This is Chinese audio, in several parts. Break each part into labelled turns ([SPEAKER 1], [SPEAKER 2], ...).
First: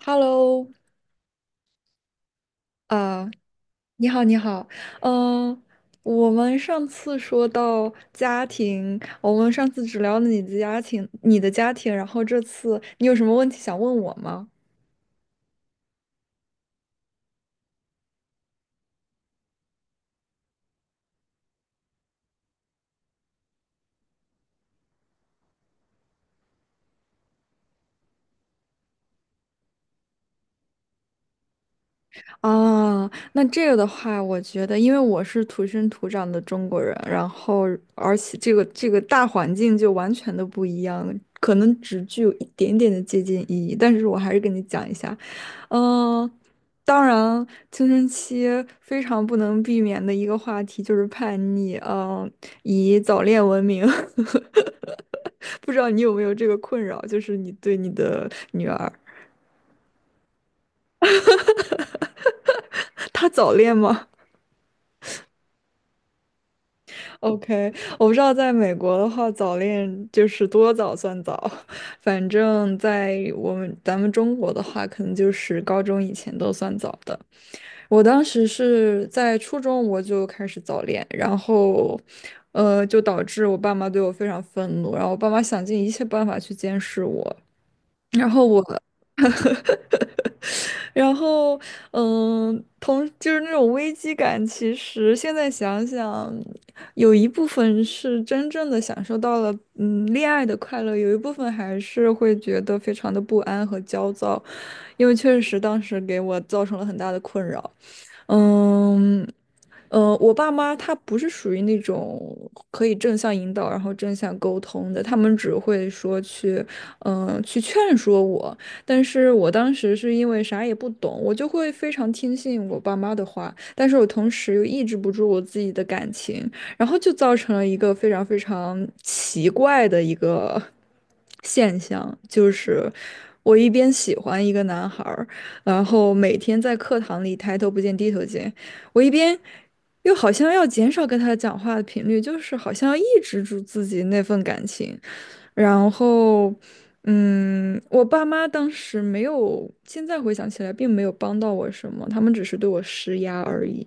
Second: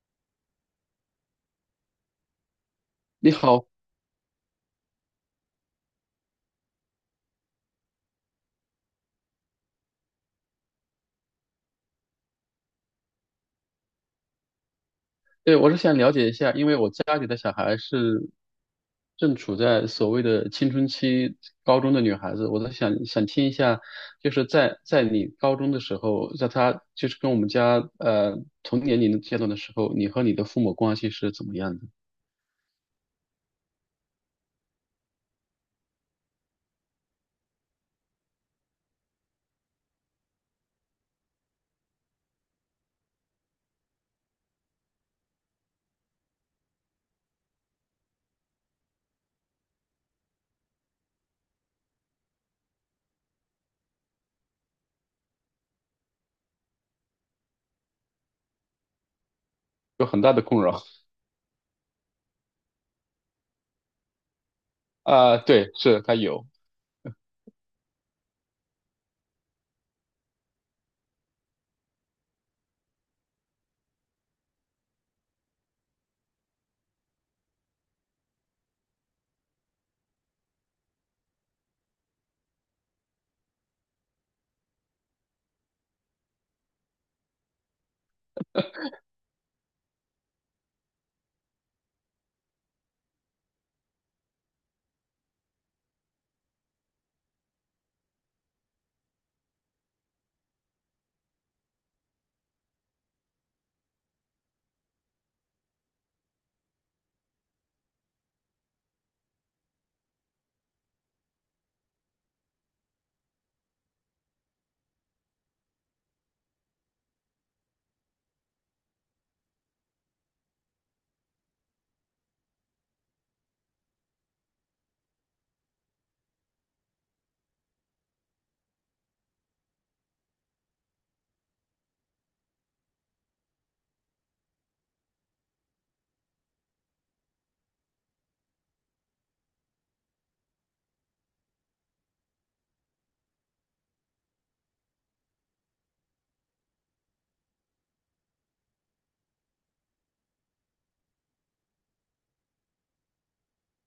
[SPEAKER 1] Hello，啊，
[SPEAKER 2] 你好。
[SPEAKER 1] 你好，你好，嗯、我们上次说到家庭，我们上次只聊了你的家庭，然后这次你有什么问题想问我吗？
[SPEAKER 2] 对，我是想了解一下，因为我家里的小孩是正处在所谓的青春期，高中的女孩子，我在想听一下，就是在你高中的时候，在她就是跟我们家同年龄阶段的时候，你和你的父母关系是怎么样的？
[SPEAKER 1] 啊，那这个的话，我觉得，因为我是土生土长的中国人，然后而且这个大环境就完全的不一样，可能只具有一点点的借鉴意义，但是我还是跟你讲一下，嗯、当然，青春期非常不能避免的一个话题就是叛逆，以早恋闻名。不知道你有没有这个困扰，就是你对你的女儿，
[SPEAKER 2] 有很大的困扰。
[SPEAKER 1] 她早恋吗？
[SPEAKER 2] 啊，对，是她有。
[SPEAKER 1] OK，我不知道在美国的话，早恋就是多早算早，反正在咱们中国的话，可能就是高中以前都算早的。我当时是在初中我就开始早恋，然后，就导致我爸妈对我非常愤怒，然后我爸妈想尽一切办法去监视我，然后我。然后，就是那种危机感。其实现在想想，有一部分是真正的享受到了恋爱的快乐，有一部分还是会觉得非常的不安和焦躁，因为确实当时给我造成了很大的困扰。嗯，我爸妈他不是属于那种可以正向引导，然后正向沟通的，他们只会说去，去劝说我。但是我当时是因为啥也不懂，我就会非常听信我爸妈的话，但是我同时又抑制不住我自己的感情，然后就造成了一个非常非常奇怪的一个现象，就是我一边喜欢一个男孩儿，然后每天在课堂里抬头不见低头见。我一边又好像要减少跟他讲话的频率，就是好像要抑制住自己那份感情。然后，我爸妈当时没有，现在回想起来并没有帮到我什么，他们只是对我施压而已。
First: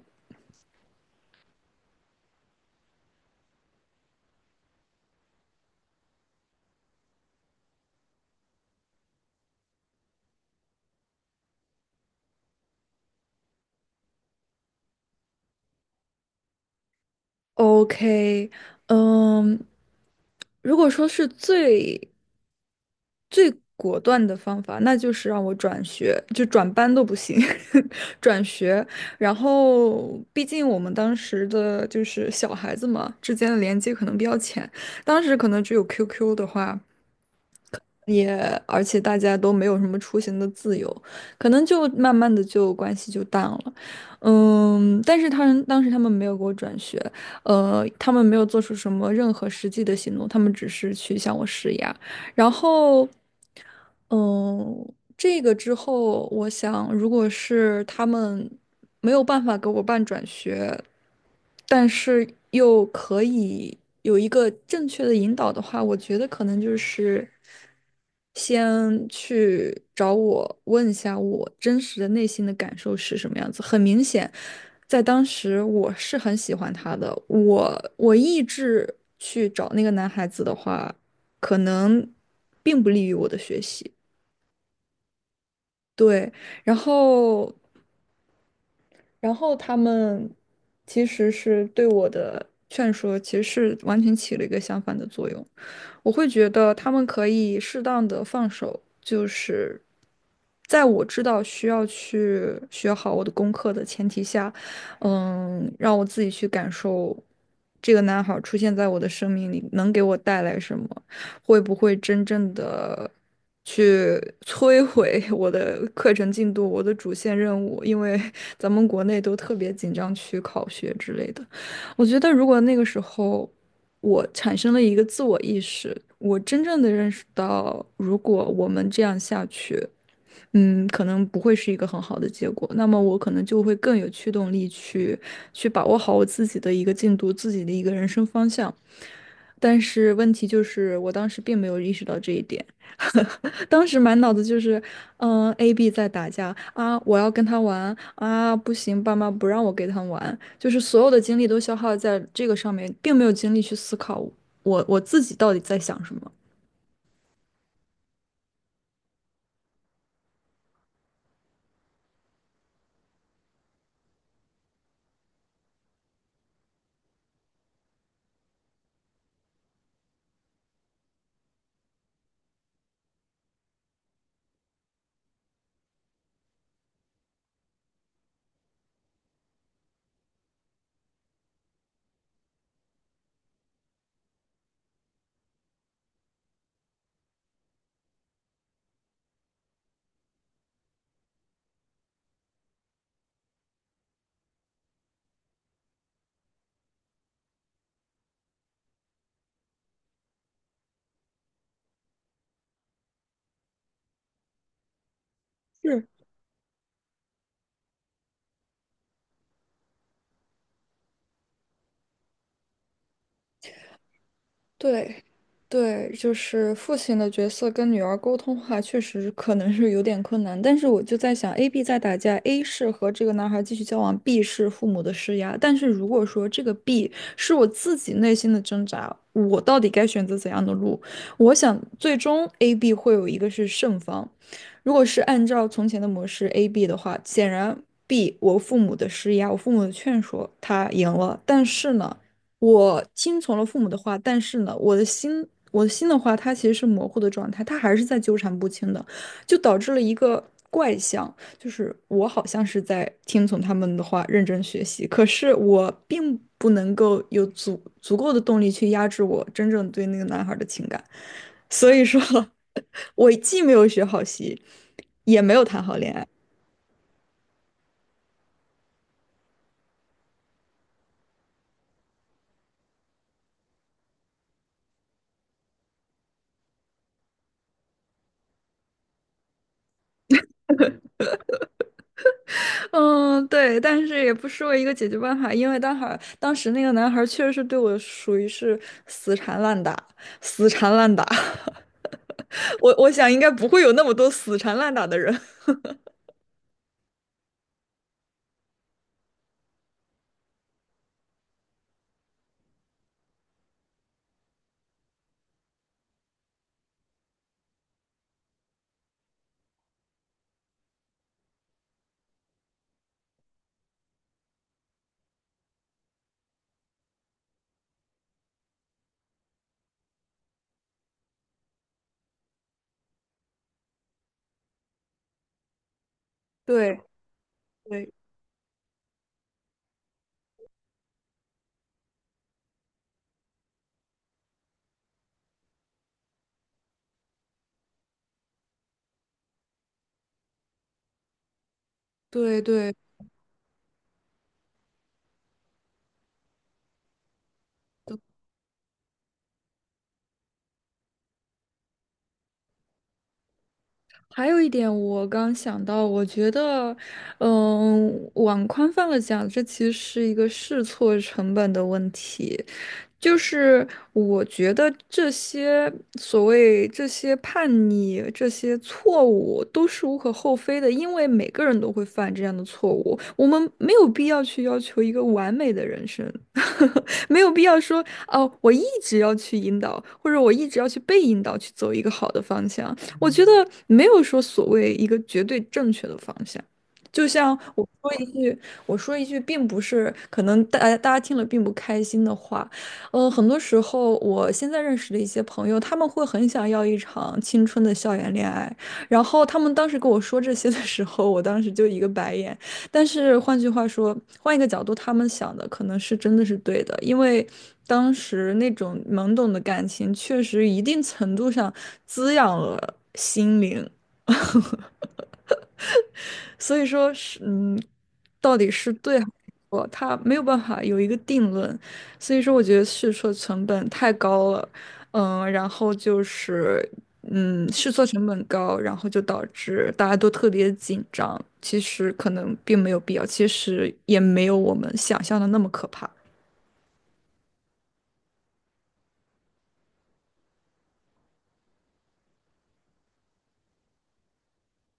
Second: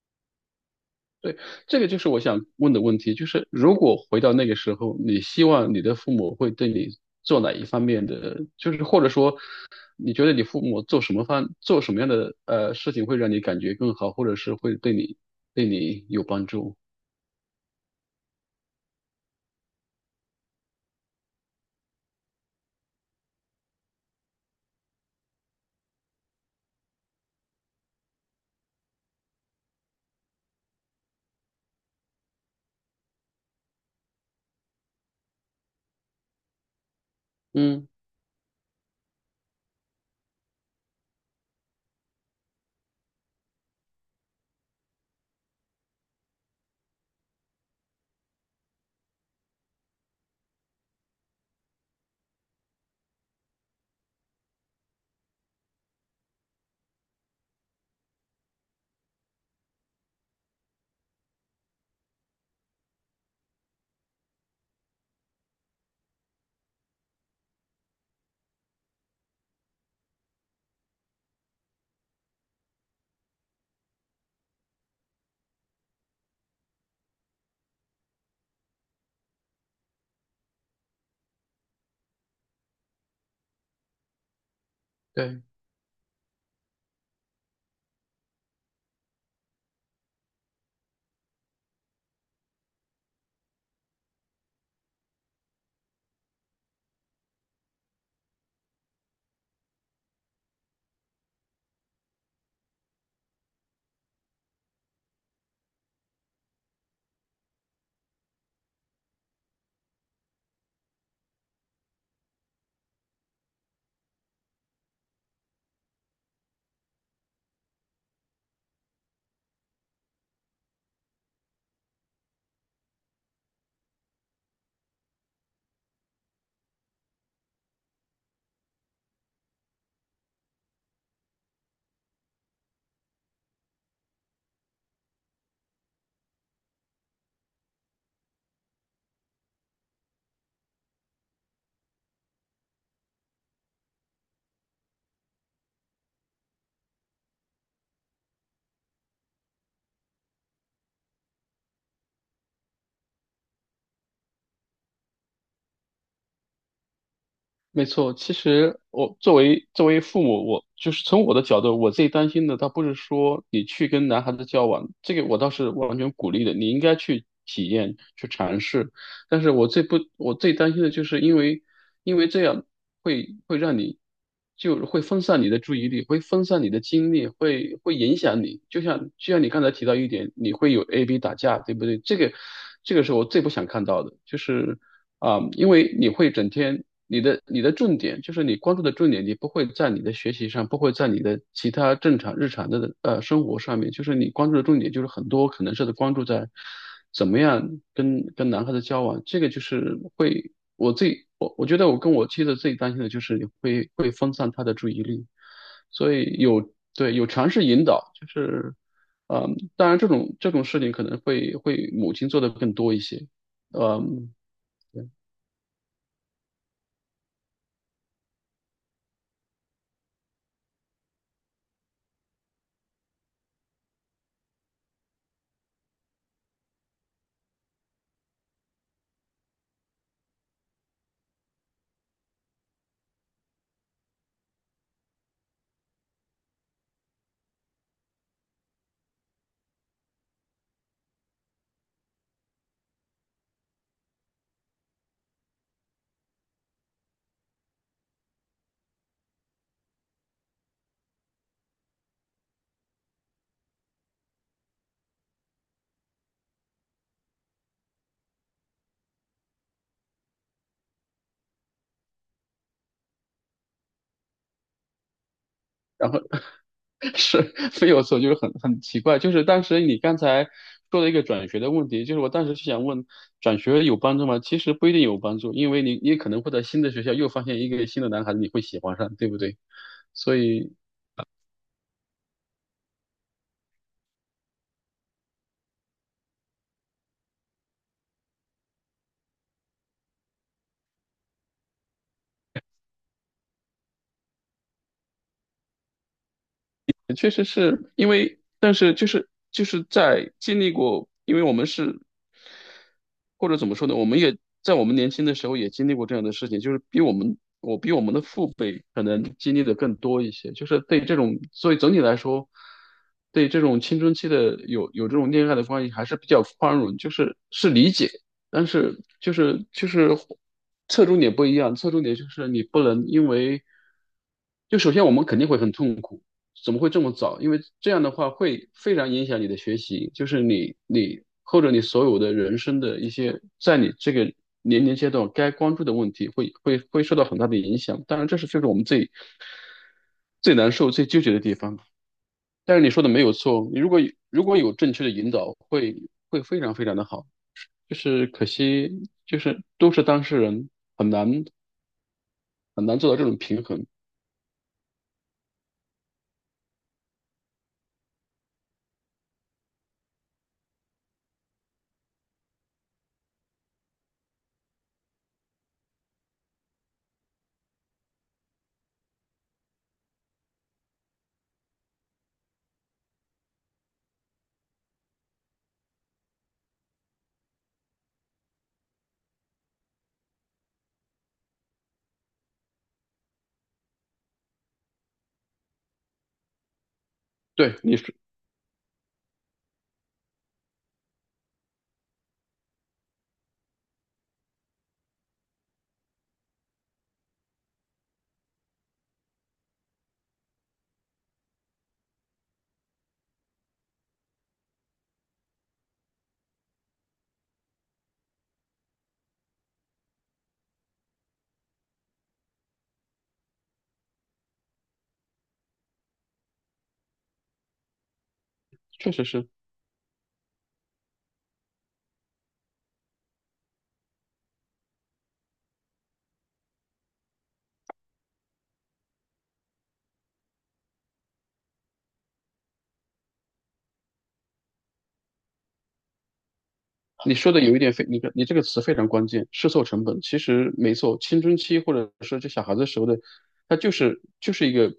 [SPEAKER 2] 对，这个就是我想问的问题，就是如果回到那个时候，你希望你的父母会对你做哪一方面的，就是或者说你觉得你父母做什么样的事情会让你感觉更好，或者是会对你对你有帮助？
[SPEAKER 1] OK,嗯，如果说是最最果断的方法，那就是让我转学，就转班都不行。转学。然后，毕竟我们当时的就是小孩子嘛，之间的连接可能比较浅，当时可能只有 QQ 的话，
[SPEAKER 2] 嗯，
[SPEAKER 1] 也而且大家都没有什么出行的自由，可能就慢慢的就关系就淡了。但是他们当时没有给我转学，他们没有做出什么任何实际的行动，他们只是去向我施压。然后，嗯，这个之后，我想，如果是他们没有办法给我办转学，但是又可以有一个正确的引导的话，我觉得可能就是先去找我问一下我真实的内心的感受是什么样子。很明显，在当时我是很喜欢他的，我一直去找那个男孩子的话，可能并不利于我的学习。
[SPEAKER 2] 对。
[SPEAKER 1] 对，然后，他们其实是对我的劝说，其实是完全起了一个相反的作用。我会觉得他们可以适当的放手，就是在我知道需要去学好我的功课的前提下，让我自己去感受这个男孩儿出现在我的生命里能给我带来什么，会不会真正的去摧毁我的课程进度、我的主线任务，因为咱们国内都特别紧张去考学之类的。我觉得如果那个时候，我产生了一个自我意识，我真正的认识到，如果我们这样下去，可能不会是一个很好的结果。那么我可能就会更有驱动力去去把握好我自己的一个进度，自己的一个人生方向。但是问题就是，我当时并没有意识到这一点。当时满脑子就是，A、B 在打架啊，我要跟他玩啊，不行，爸妈不让我跟他玩。就是所有的精力都消耗在这个上面，并没有精力去思考我自己到底在想什么。
[SPEAKER 2] 没错，其实我作为作为父母，我就是从我的角度，我最担心的，倒不是说你去跟男孩子交往，这个我倒是完全鼓励的，你应该去体验、去尝试。但是我最不，我最担心的就是因为，因为这样会会让你，就会分散你的注意力，会分散你的精力，会会影响你。就像就像你刚才提到一点，你会有 A B 打架，对不对？这个这个是我最不想看到的，就是。啊，因为你会整天，你的你的重点就是你关注的重点，你不会在你的学习上，不会在你的其他正常日常的生活上面，就是你关注的重点就是很多可能是关注在怎么样跟跟男孩子交往，这个就是会我自己我我觉得我跟我妻子最担心的就是你会会分散她的注意力，
[SPEAKER 1] 是。
[SPEAKER 2] 所以有尝试引导，就是当然这种这种事情可能会会母亲做的更多一些，嗯。
[SPEAKER 1] 对，对，就是父亲的角色跟女儿沟通的话，确实可能是有点困难。但是我就在想，A、B 在打架，A 是和这个男孩继续交往，B 是父母的施压。但是如果说这个 B 是我自己内心的挣扎，我到底该选择怎样的路？我想最终 A、B 会有一个是胜方。如果是按照从前的模式 A、B 的话，显然 B 我父母的施压，我父母的劝说，他赢了。但是呢？我听从了父母的话，但是呢，我的心，我的心的话，它其实是模糊的状态，它还是在纠缠不清的，就导致了一个怪象，就是我好像是在听从他们的话，认真学习，可是我并不能够有足够的动力去压制我真正对那个男孩的情感，所以说，我既没有学好习，也没有谈好
[SPEAKER 2] 然
[SPEAKER 1] 恋
[SPEAKER 2] 后
[SPEAKER 1] 爱。
[SPEAKER 2] 是非有错，就是很很奇怪，就是当时你刚才说了一个转学的问题，就是我当时是想问，转学有帮助吗？其实不一定有帮助，因为你你可能会在新的学校又发现一个新的男孩子，你会喜欢上，对不对？所以
[SPEAKER 1] 嗯，对，但是也不失为一个解决办法，因为当时那个男孩确实是对我属于是死缠烂打，死缠烂打。我想应该不会有那么多死缠烂打的人。
[SPEAKER 2] 确实是因为，但是就是在经历过，因为我们是或者怎么说呢，我们也在我们年轻的时候也经历过这样的事情，就是比我们我比我们的父辈可能经历的更多一些，就是对这种，所以总体来说，对这种青春期的有有这种恋爱的关系还是比较宽容，就是是理解，但是就是侧重点不一样，侧重点就是你不能因为。就首先我们肯定会很痛苦，怎么会
[SPEAKER 1] 对
[SPEAKER 2] 这么早？因为这样的
[SPEAKER 1] 对
[SPEAKER 2] 话会非常影响你的学习，就是你你或者你所有的人生的一些，在你这个年龄阶段该关注的问题会，会会受到很大的影响。当然，这是就是我们最最难受、最纠结的地方。
[SPEAKER 1] 对
[SPEAKER 2] 但是你
[SPEAKER 1] 对，
[SPEAKER 2] 说的没有错，你如果如果有正确的引导，会会非常非常的好。就是可惜，就是都是当事人，很难很难做到这种平衡。
[SPEAKER 1] 还有一点，我刚想到，我觉得，往宽泛了讲，这其实是一个试错成本的问题。就是我觉得所谓这些叛逆、这些错误都是无可厚非的，因为每个人都会犯这样的错误，我们没有必要去要求一个完美的人生。没有必要说哦，我一直要去引导，或者我一直要去被引导去走一个好的方向。我觉得没有说所谓一个绝对正确的方向，就像
[SPEAKER 2] 对，
[SPEAKER 1] 我
[SPEAKER 2] 你
[SPEAKER 1] 说
[SPEAKER 2] 说
[SPEAKER 1] 一句，我说一句，并不是可能大家听了并不开心的话，很多时候我现在认识的一些朋友，他们会很想要一场青春的校园恋爱，然后他们当时跟我说这些的时候，我当时就一个白眼。但是换句话说，换一个角度，他们想的可能是真的是对的，因为当时那种懵懂的感情，确实一定程度上滋养了心灵。所以说是，到底是
[SPEAKER 2] 确
[SPEAKER 1] 对
[SPEAKER 2] 实
[SPEAKER 1] 还是
[SPEAKER 2] 是。
[SPEAKER 1] 错，他没有办法有一个定论。所以说，我觉得试错成本太高了，然后就是，试错成本高，然后就导致大家都特别紧张。其实可能并没有必要，其实也没有我们想象的那么可怕。
[SPEAKER 2] 你说的有一点非，你看你这个词非常关键，试错成本。其实没错，青春期或者说这小孩子时候的，他就是一个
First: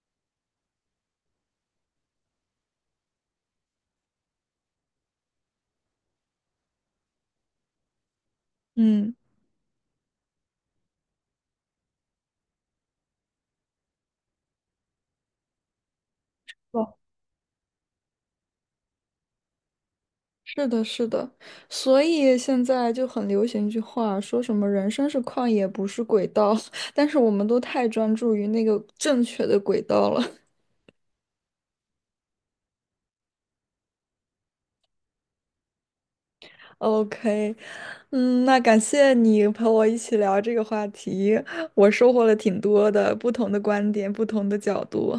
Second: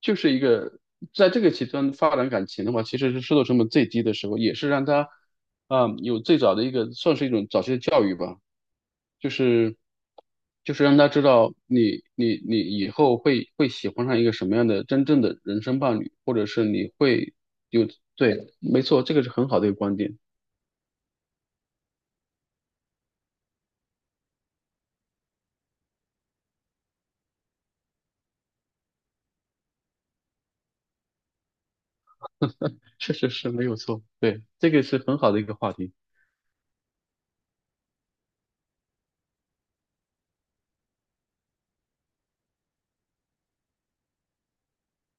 [SPEAKER 2] 就是一个在这个极端发展感情的话，其实是试错成本最低的时候，也是让他有最早的一个算是一种早期的教育吧，
[SPEAKER 1] 嗯，
[SPEAKER 2] 就是就是让他知道你你你以后会会喜欢上一个什么样的真正的人生伴侣，或者是
[SPEAKER 1] 哦，
[SPEAKER 2] 你会对，没错，这个是很好的一个观点。
[SPEAKER 1] 是的，是的，所以现在就很流行一句话，说什么"人生是旷野，不是轨道"。但是我们都太专注于那个正确的轨道了。
[SPEAKER 2] 确实是没有错，对，这个是很好的一个话题，
[SPEAKER 1] OK,那感谢你陪我一起聊这个话题，我收获了挺多的不同的观点，不同的角度。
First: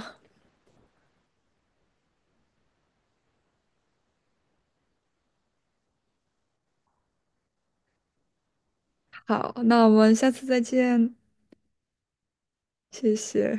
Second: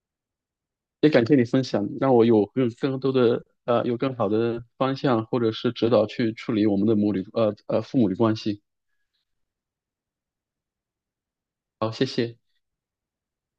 [SPEAKER 2] 也感谢你分享，让我有更更多的有更好的方向或者是指导去处理我们的母女父母的关系。
[SPEAKER 1] 好，那我们下次再见，谢谢。